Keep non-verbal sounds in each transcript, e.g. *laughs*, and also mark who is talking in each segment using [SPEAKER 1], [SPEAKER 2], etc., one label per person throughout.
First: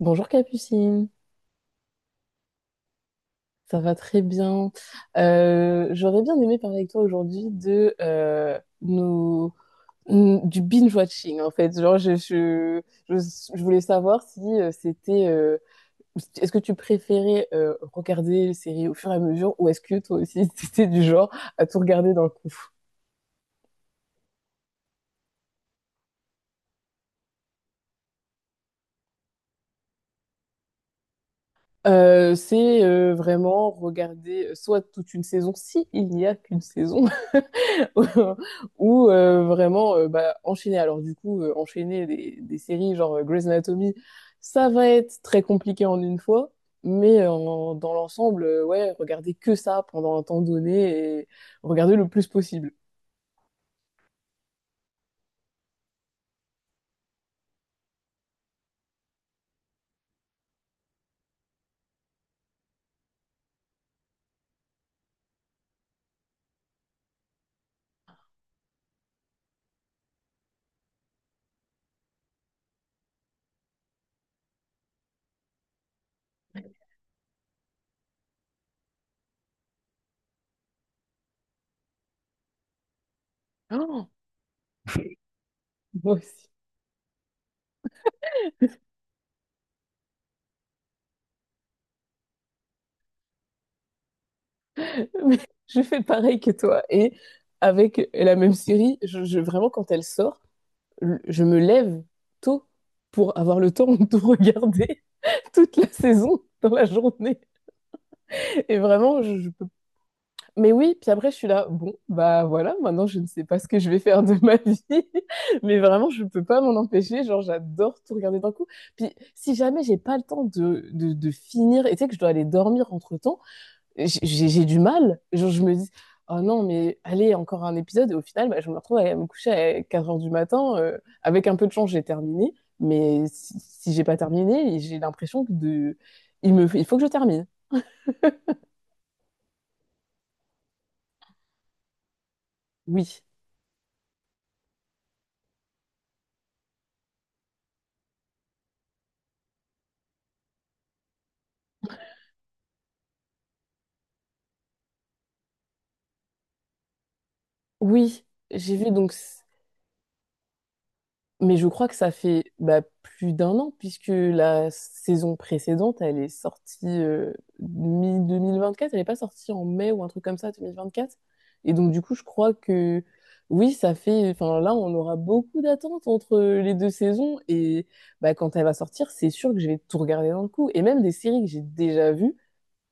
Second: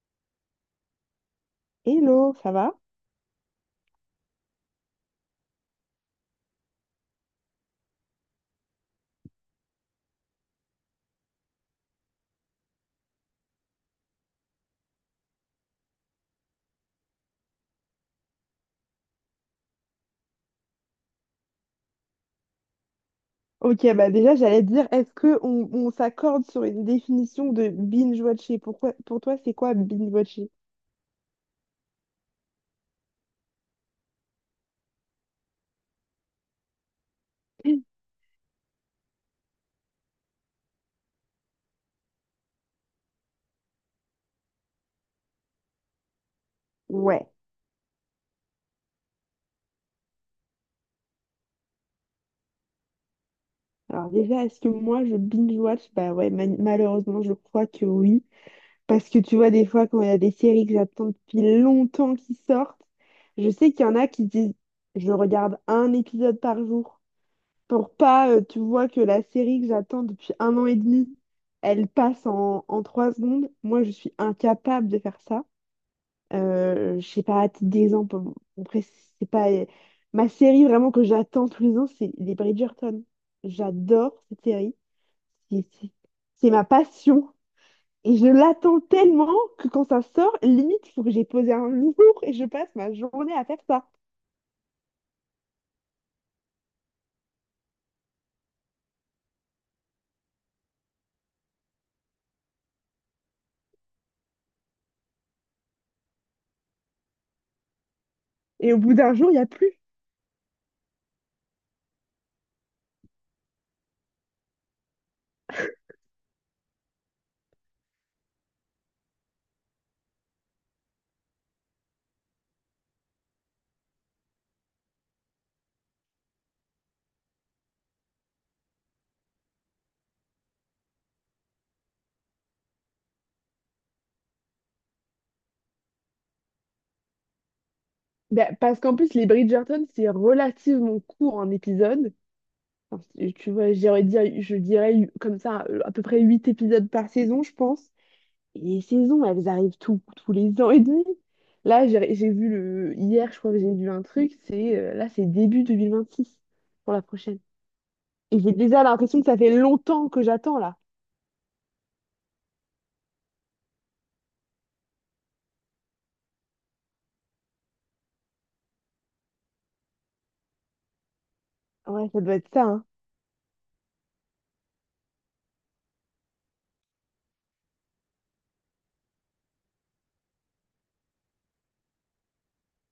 [SPEAKER 1] Bonjour Capucine,
[SPEAKER 2] Hello, ça va?
[SPEAKER 1] ça va très bien. J'aurais bien aimé parler avec toi aujourd'hui de nos, du binge-watching en fait. Genre, je, je voulais savoir si c'était, est-ce que tu préférais regarder les séries au fur et à mesure ou est-ce que toi aussi *laughs* c'était du genre à tout regarder d'un coup?
[SPEAKER 2] Ok, bah déjà j'allais te dire, est-ce que on s'accorde sur une définition de binge-watcher? Pourquoi, pour toi, c'est quoi binge-watcher?
[SPEAKER 1] C'est vraiment regarder soit toute une saison, si il n'y a qu'une saison, *laughs* ou vraiment enchaîner. Alors du coup, enchaîner des séries genre Grey's Anatomy, ça va être très compliqué en une fois, mais
[SPEAKER 2] Ouais.
[SPEAKER 1] dans l'ensemble, ouais, regarder que ça pendant un temps donné et regarder le plus possible.
[SPEAKER 2] Alors déjà, est-ce que moi je binge-watch? Bah ouais, malheureusement, je crois que oui. Parce que tu vois, des fois, quand il y a des séries que j'attends depuis longtemps qui sortent, je sais qu'il y en a qui disent, je regarde un épisode par jour, pour pas, tu vois, que la série que j'attends depuis 1 an et demi, elle passe en trois secondes. Moi, je suis incapable de faire ça. Je sais pas, à titre d'exemple, bon, après, c'est pas... Ma série vraiment que j'attends tous les ans, c'est les Bridgerton.
[SPEAKER 1] Oh,
[SPEAKER 2] J'adore cette série. C'est c'est-
[SPEAKER 1] moi aussi.
[SPEAKER 2] c'est ma passion. Et je l'attends tellement que quand ça sort, limite, il faut que j'ai posé un *laughs* jour et je passe ma journée à faire ça.
[SPEAKER 1] *laughs* Mais je fais pareil que toi. Et avec la même série, vraiment quand elle sort, je me lève tôt pour avoir le temps de regarder *laughs* toute la saison dans la journée.
[SPEAKER 2] Et
[SPEAKER 1] Et
[SPEAKER 2] au bout d'un
[SPEAKER 1] vraiment,
[SPEAKER 2] jour, il n'y a
[SPEAKER 1] je peux.
[SPEAKER 2] plus.
[SPEAKER 1] Mais oui, puis après, je suis là, bon, bah voilà, maintenant je ne sais pas ce que je vais faire de ma vie, *laughs* mais vraiment, je peux pas m'en empêcher, genre j'adore tout regarder d'un coup. Puis si jamais j'ai pas le temps de finir, et tu sais que je dois aller dormir entre-temps, j'ai j'ai du mal, genre je me dis, oh non, mais allez, encore un épisode, et au final, bah, je me retrouve à me coucher à 4 heures du matin, avec un peu de chance, j'ai terminé, mais si j'ai pas terminé, j'ai l'impression que de... il me... il faut que je termine.
[SPEAKER 2] Ben, parce qu'en plus, les Bridgerton, c'est relativement court en épisode. Enfin,
[SPEAKER 1] Oui,
[SPEAKER 2] tu vois, je dirais comme ça, à peu près 8 épisodes par saison, je pense. Et les saisons, elles arrivent tous les ans et demi. Là, j'ai vu le... Hier, je crois que j'ai vu un truc, c'est... là, c'est début 2026 pour la prochaine.
[SPEAKER 1] oui,
[SPEAKER 2] Et j'ai
[SPEAKER 1] j'ai
[SPEAKER 2] déjà
[SPEAKER 1] vu donc...
[SPEAKER 2] l'impression que ça fait longtemps que j'attends, là.
[SPEAKER 1] Mais je crois que ça fait bah, plus d'un an, puisque la saison précédente, elle est sortie mi-2024, elle n'est pas sortie en mai ou un truc comme ça, 2024. Et donc, du
[SPEAKER 2] Ouais,
[SPEAKER 1] coup,
[SPEAKER 2] ça
[SPEAKER 1] je
[SPEAKER 2] doit être
[SPEAKER 1] crois
[SPEAKER 2] ça, hein.
[SPEAKER 1] que oui, ça fait. Enfin, là, on aura beaucoup d'attentes entre les deux saisons. Et bah, quand elle va sortir, c'est sûr que je vais tout regarder d'un coup. Et même des séries que j'ai déjà vues,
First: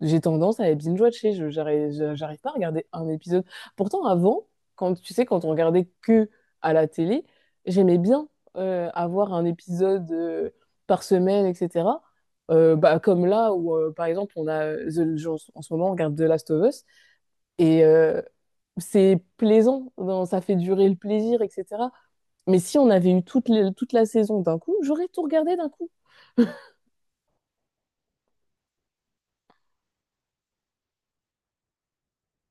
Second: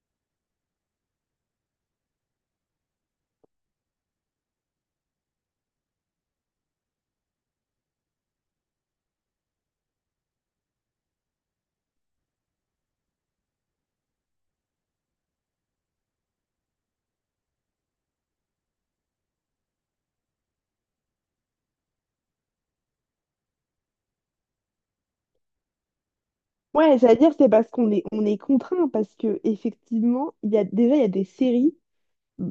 [SPEAKER 1] j'ai tendance à les binge-watcher, j'arrive pas à regarder un épisode. Pourtant, avant, quand tu sais, quand on regardait que à la télé, j'aimais bien avoir un épisode par semaine, etc. Bah, comme là où, par exemple, on a genre, en ce moment, on regarde The Last of Us et c'est plaisant, ça fait durer le plaisir, etc. Mais si on avait eu toute la saison d'un coup, j'aurais tout regardé d'un coup.
[SPEAKER 2] Ouais, c'est-à-dire, c'est parce qu'on est contraint, parce que effectivement, il y a, déjà, il y a des séries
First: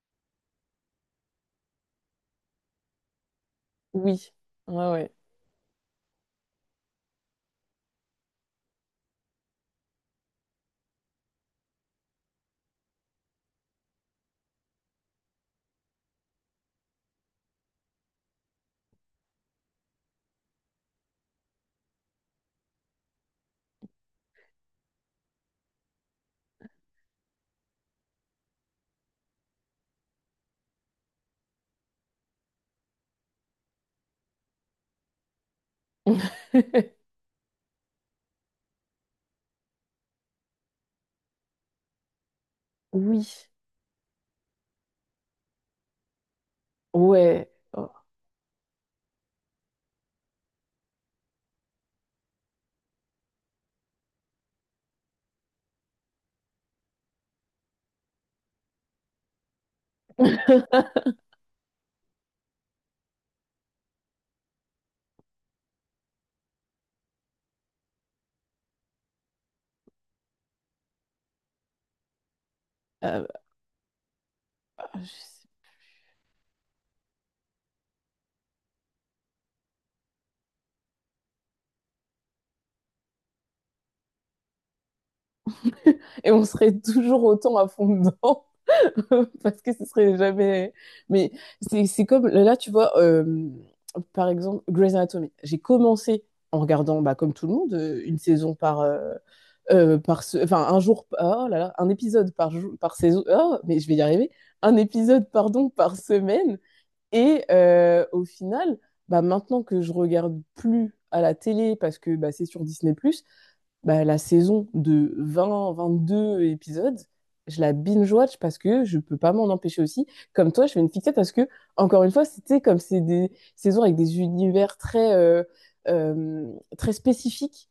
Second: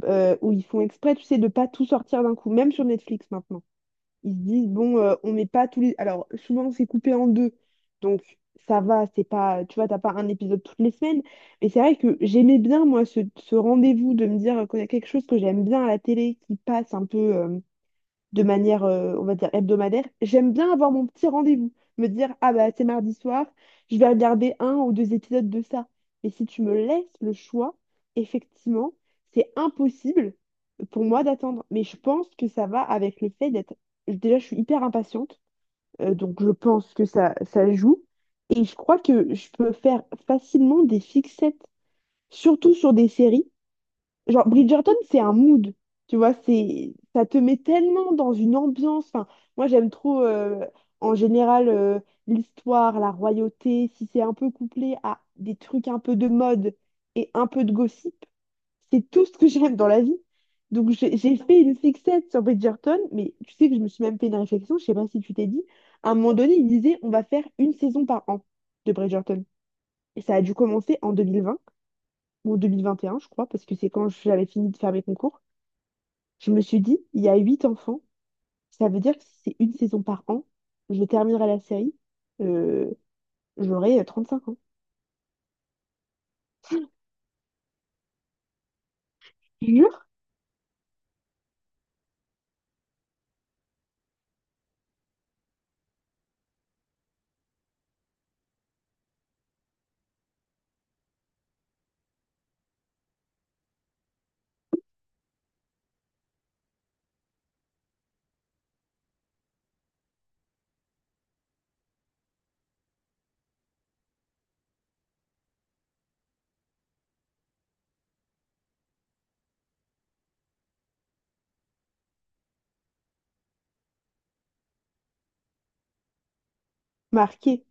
[SPEAKER 2] où ils font exprès, tu sais, de pas tout sortir d'un coup, même sur Netflix maintenant.
[SPEAKER 1] Oui,
[SPEAKER 2] Ils se disent,
[SPEAKER 1] ouais,
[SPEAKER 2] bon,
[SPEAKER 1] ouais.
[SPEAKER 2] on met pas tous les... Alors, souvent, c'est coupé en deux, donc ça va, c'est pas... Tu vois, t'as pas un épisode toutes les semaines, mais c'est vrai que j'aimais bien, moi, ce rendez-vous de me dire, quand il y a quelque chose que j'aime bien à la télé, qui passe un peu... de manière, on va dire, hebdomadaire, j'aime bien avoir mon petit rendez-vous. Me dire, ah bah c'est mardi soir, je vais regarder un ou deux épisodes de ça. Mais si tu me laisses le choix, effectivement, c'est impossible pour moi d'attendre. Mais je pense que ça va avec le fait d'être... Déjà, je suis hyper impatiente, donc je pense que
[SPEAKER 1] *laughs*
[SPEAKER 2] ça joue. Et je crois que je peux faire facilement des fixettes, surtout sur des
[SPEAKER 1] Oui,
[SPEAKER 2] séries. Genre, Bridgerton, c'est un mood, tu vois, c'est, ça te
[SPEAKER 1] ouais.
[SPEAKER 2] met tellement dans une ambiance. Enfin, moi, j'aime trop, en général, l'histoire, la royauté, si c'est un peu couplé à des trucs un peu de mode et un peu de gossip, c'est tout ce que j'aime dans la vie. Donc, j'ai fait une fixette sur Bridgerton, mais tu sais que je me suis même fait une réflexion, je sais pas si tu t'es dit, à un moment donné, il disait, on va faire une saison par an de Bridgerton. Et ça a dû commencer en 2020 ou 2021,
[SPEAKER 1] Euh,
[SPEAKER 2] je crois, parce que c'est quand j'avais fini de faire mes concours. Je me suis dit, il y a 8 enfants, ça veut dire que si c'est une saison par an, je terminerai la série, euh, j'aurai 35 ans.
[SPEAKER 1] et on serait toujours autant à fond dedans *laughs* parce que ce
[SPEAKER 2] Jure?
[SPEAKER 1] serait jamais. Mais c'est comme là, tu vois, par exemple, Grey's Anatomy. J'ai commencé en regardant, bah, comme tout le monde, une saison par. Par ce... Enfin, un jour, oh là là, un épisode par jour, par saison, oh, mais je vais y arriver, un épisode, pardon, par semaine, et au final, bah, maintenant que je regarde plus à la télé parce que bah, c'est sur Disney+, bah, la saison de 20, 22 épisodes, je la binge-watch parce que je peux pas m'en empêcher aussi. Comme toi, je fais une fixette parce que, encore une fois, c'était comme c'est des saisons avec des univers euh, très
[SPEAKER 2] Marqué.
[SPEAKER 1] spécifiques.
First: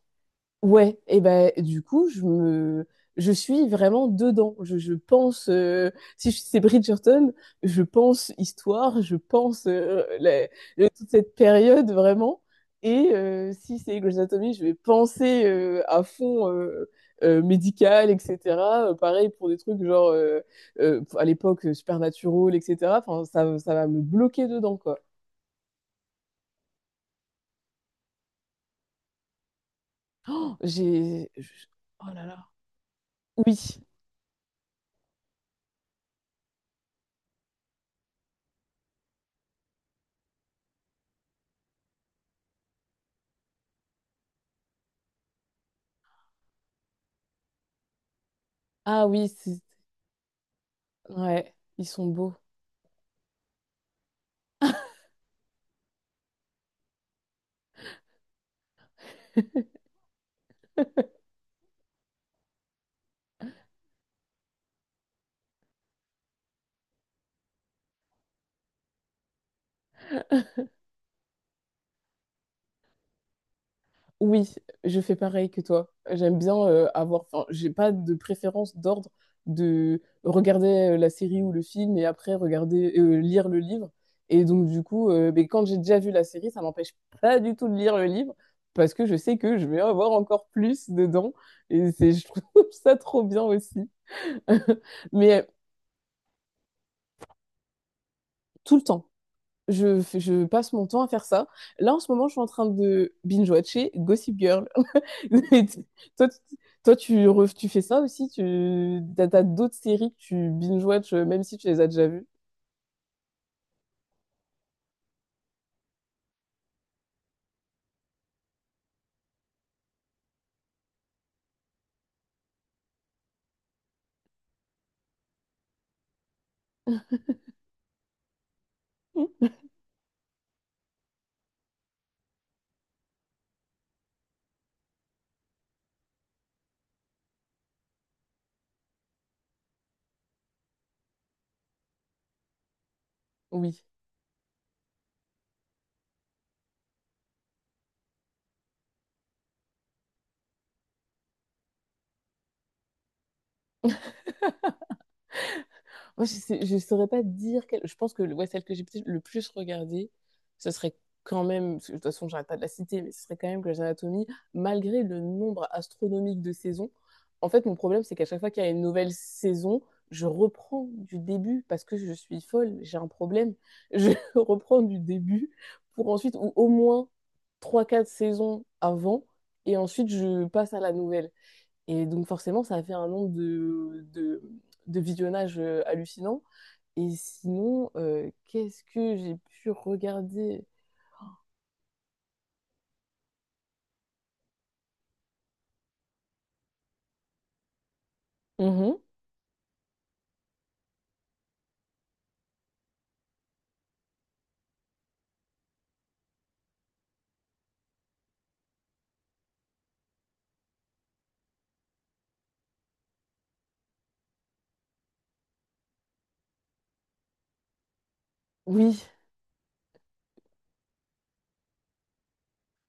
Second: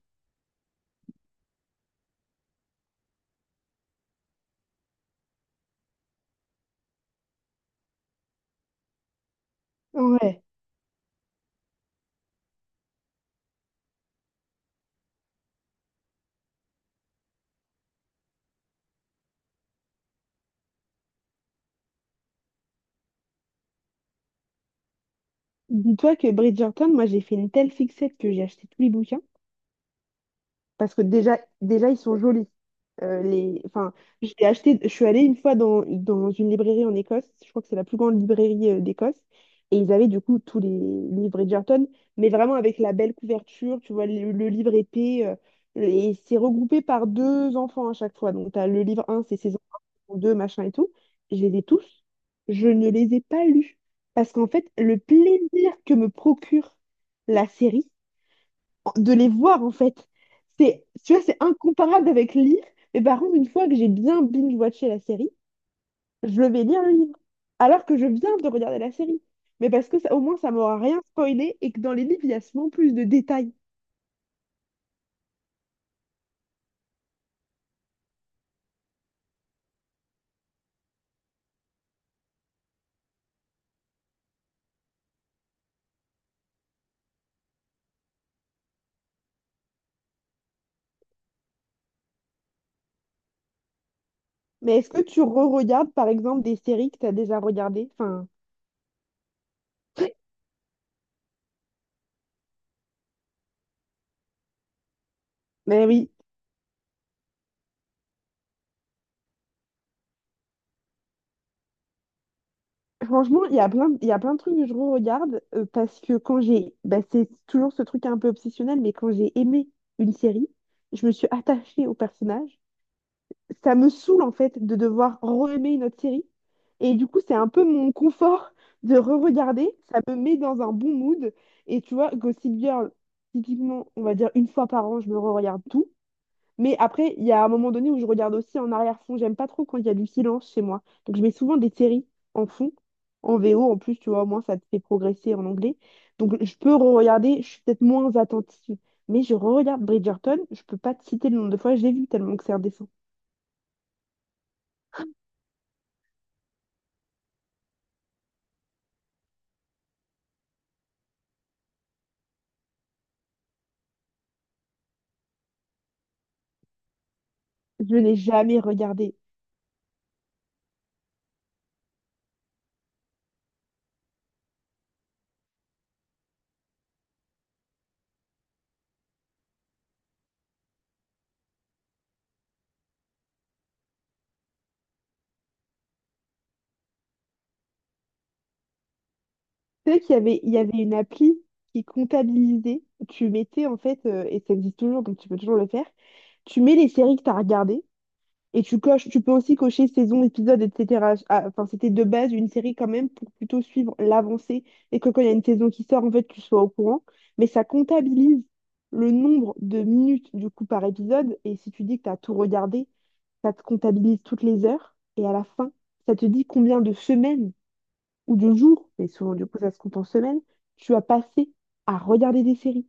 [SPEAKER 1] Ouais, et ben du coup, je suis vraiment dedans. Je pense si c'est Bridgerton, je pense histoire, je pense
[SPEAKER 2] Ouais.
[SPEAKER 1] toute cette période vraiment et si c'est Grey's Anatomy, je vais penser à fond médical, etc. Pareil pour des trucs genre à l'époque Supernatural, etc. Enfin, ça va me bloquer dedans quoi.
[SPEAKER 2] Dis-toi que Bridgerton, moi j'ai fait une telle fixette que j'ai acheté tous les bouquins. Parce que
[SPEAKER 1] J'ai je-
[SPEAKER 2] déjà ils
[SPEAKER 1] oh
[SPEAKER 2] sont
[SPEAKER 1] là là.
[SPEAKER 2] jolis.
[SPEAKER 1] Oui.
[SPEAKER 2] Les... enfin, j'ai acheté... Je suis allée une fois dans une librairie en Écosse, je crois que c'est la plus grande librairie d'Écosse, et ils avaient du coup tous les livres Bridgerton, mais vraiment avec la belle couverture, tu vois, le livre épais, et c'est regroupé par deux enfants à chaque fois. Donc, tu as le livre
[SPEAKER 1] Ah
[SPEAKER 2] un
[SPEAKER 1] oui,
[SPEAKER 2] c'est ses
[SPEAKER 1] c'est
[SPEAKER 2] enfants, 2 machin et tout. Je
[SPEAKER 1] ouais,
[SPEAKER 2] les ai
[SPEAKER 1] ils
[SPEAKER 2] tous,
[SPEAKER 1] sont beaux.
[SPEAKER 2] je ne les ai pas lus, parce qu'en fait, le plaisir que me procure la série, de les voir en fait. C'est, tu vois, c'est incomparable avec lire. Mais par contre, une fois que j'ai bien binge-watché la série, je vais lire le livre. Alors que je viens de regarder la série. Mais parce que ça, au moins, ça m'aura rien spoilé et que dans les livres, il y a souvent plus de détails.
[SPEAKER 1] Oui, je fais pareil que toi. J'aime bien avoir. Enfin, j'ai pas de préférence d'ordre de regarder la série ou le film et après regarder lire le livre. Et donc du coup, mais quand j'ai déjà vu la série, ça m'empêche pas du tout de lire le livre parce que je sais que je vais avoir encore plus dedans. Et c'est, je trouve *laughs* ça trop bien aussi.
[SPEAKER 2] Mais est-ce que
[SPEAKER 1] *laughs*
[SPEAKER 2] tu
[SPEAKER 1] Mais
[SPEAKER 2] re-regardes, par exemple, des séries que tu as déjà regardées? Enfin,
[SPEAKER 1] tout le temps, je passe mon temps à faire ça. Là en ce moment, je suis en train de binge-watcher Gossip Girl. *laughs*
[SPEAKER 2] mais oui.
[SPEAKER 1] Toi, tu, Tu fais ça aussi? T'as d'autres séries que tu binge-watch, même si tu les as déjà vues?
[SPEAKER 2] Franchement, il y a il y a plein de trucs que je re-regarde parce que quand j'ai... bah, c'est toujours ce truc un peu obsessionnel, mais quand j'ai aimé une série, je me suis attachée au personnage, ça me saoule en fait de devoir re-aimer une autre série. Et du coup, c'est un peu mon confort *laughs* de
[SPEAKER 1] Hmm.
[SPEAKER 2] re-regarder. Ça me met dans un bon mood. Et tu vois, Gossip Girl, typiquement, on va dire une fois par an, je me re-regarde tout. Mais après, il y a un moment donné où je regarde aussi en arrière-fond. J'aime pas trop quand il y a du silence chez moi. Donc, je mets souvent des séries en fond, en VO. En
[SPEAKER 1] Oui.
[SPEAKER 2] plus, tu vois, au moins, ça te fait progresser en anglais. Donc, je peux re-regarder. Je suis peut-être moins attentive. Mais je re-regarde Bridgerton. Je peux pas te citer le nombre de fois que je l'ai vu tellement que c'est indécent.
[SPEAKER 1] Moi, saurais pas dire quelle. Je pense que ouais, celle que j'ai peut-être le plus regardée, ce serait quand même. Parce que de toute façon, j'arrête pas de la citer, mais ce serait quand même Grey's Anatomy, malgré le nombre astronomique de saisons. En fait, mon
[SPEAKER 2] Je
[SPEAKER 1] problème, c'est
[SPEAKER 2] n'ai
[SPEAKER 1] qu'à chaque fois
[SPEAKER 2] jamais
[SPEAKER 1] qu'il y a une nouvelle
[SPEAKER 2] regardé.
[SPEAKER 1] saison, je reprends du début parce que je suis folle, j'ai un problème. Je *laughs* reprends du début pour ensuite, ou au moins trois quatre saisons avant, et ensuite je passe à la nouvelle. Et donc forcément, ça a fait un nombre de visionnages hallucinant. Et sinon, qu'est-ce que j'ai pu
[SPEAKER 2] Tu sais qu'il y
[SPEAKER 1] regarder?
[SPEAKER 2] avait une appli qui comptabilisait. Tu mettais en fait, et ça existe toujours, donc tu peux toujours le faire. Tu mets les séries que tu as regardées et tu
[SPEAKER 1] Mhm.
[SPEAKER 2] coches. Tu peux aussi cocher saison, épisode, etc. Ah, enfin, c'était de base une série quand même pour plutôt suivre l'avancée et que quand il y a une saison qui sort, en fait, tu sois au courant. Mais ça comptabilise le nombre de minutes du coup par épisode. Et si tu dis que tu as tout regardé, ça te comptabilise toutes les heures. Et à la fin, ça te dit combien de semaines ou de jours,
[SPEAKER 1] Oui,
[SPEAKER 2] mais souvent du coup ça se compte en semaines, tu vas passer à regarder des séries.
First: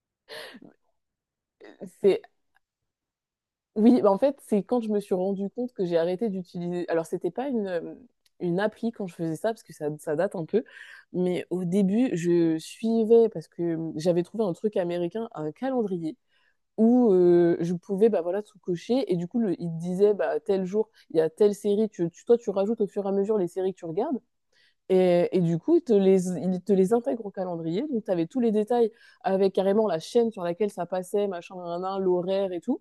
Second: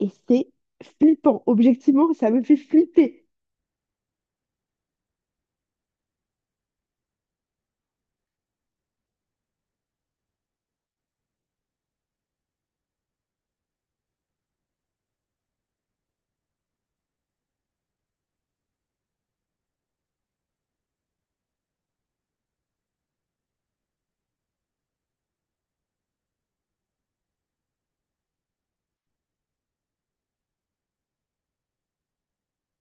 [SPEAKER 2] Et c'est flippant. Objectivement,
[SPEAKER 1] c'est
[SPEAKER 2] ça me fait flipper.
[SPEAKER 1] oui, bah, en fait, c'est quand je me suis rendu compte que j'ai arrêté d'utiliser. Alors, c'était pas une appli quand je faisais ça, parce que ça date un peu. Mais au début, je suivais, parce que j'avais trouvé un truc américain, un calendrier, où je pouvais bah, voilà, tout cocher. Et du coup, il te disait, bah, tel jour, il y a telle série. Toi, tu rajoutes au fur et à mesure les séries que tu regardes. Et du coup, il te les intègre au calendrier. Donc, tu avais tous les détails avec carrément la chaîne sur laquelle ça passait, machin, nan, l'horaire et tout.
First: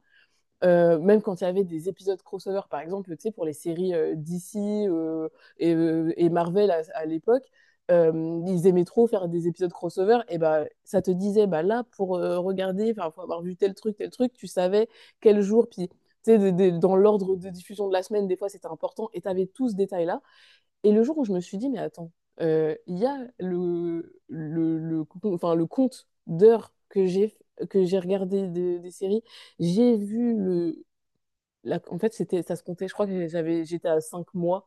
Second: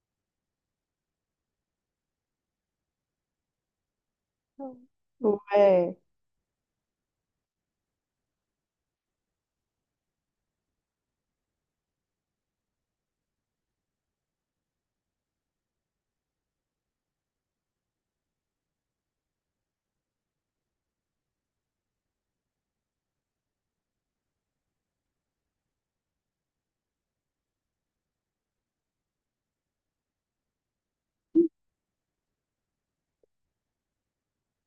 [SPEAKER 1] Même quand il y avait des épisodes crossover, par exemple, tu sais, pour les séries DC
[SPEAKER 2] Ouais.
[SPEAKER 1] et Marvel à l'époque, ils aimaient trop faire des épisodes crossover. Et bah, ça te disait, bah là, pour regarder, enfin, pour avoir vu tel truc, tu savais quel jour, puis. Tu sais, dans l'ordre de diffusion de la semaine, des fois c'était important et tu avais tout ce détail-là. Et le jour où je me suis dit, mais attends, il y a enfin, le compte d'heures que j'ai regardé des séries, j'ai vu en fait, c'était, ça se comptait. Je crois que j'avais, j'étais à 5 mois.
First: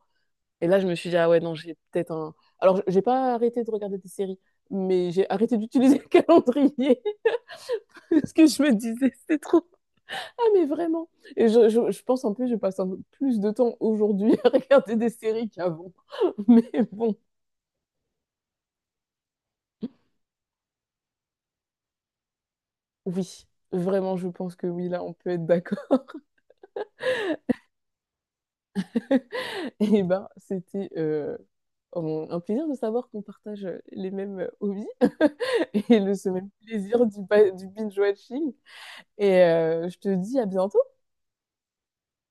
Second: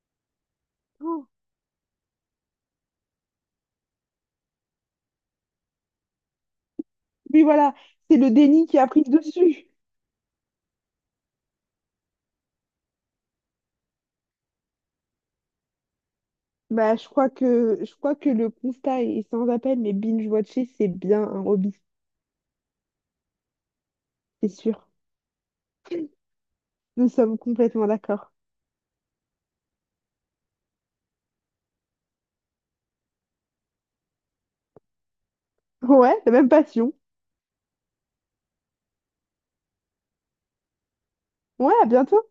[SPEAKER 1] Et là, je me suis dit,
[SPEAKER 2] Oh.
[SPEAKER 1] ah ouais, non, j'ai peut-être un. Alors, j'ai pas arrêté de regarder des séries, mais j'ai arrêté d'utiliser le *laughs* calendrier.
[SPEAKER 2] Oui, voilà, c'est le
[SPEAKER 1] Parce que je
[SPEAKER 2] déni
[SPEAKER 1] me
[SPEAKER 2] qui a pris
[SPEAKER 1] disais,
[SPEAKER 2] le
[SPEAKER 1] c'est trop.
[SPEAKER 2] dessus.
[SPEAKER 1] Ah, mais vraiment. Et je pense en plus, je passe un peu plus de temps aujourd'hui *laughs* à regarder des séries qu'avant. Mais
[SPEAKER 2] Bah,
[SPEAKER 1] bon,
[SPEAKER 2] je crois que le constat est sans appel, mais binge-watcher, c'est bien un hobby,
[SPEAKER 1] oui, vraiment, je
[SPEAKER 2] c'est
[SPEAKER 1] pense que oui,
[SPEAKER 2] sûr.
[SPEAKER 1] là, on peut être d'accord.
[SPEAKER 2] Nous sommes complètement d'accord.
[SPEAKER 1] *laughs* Et ben, c'était un plaisir de savoir qu'on partage les mêmes hobbies *laughs* et
[SPEAKER 2] Ouais,
[SPEAKER 1] ce
[SPEAKER 2] la même
[SPEAKER 1] même
[SPEAKER 2] passion.
[SPEAKER 1] plaisir du, du binge-watching. Et je te dis à bientôt.
[SPEAKER 2] Ouais, à bientôt.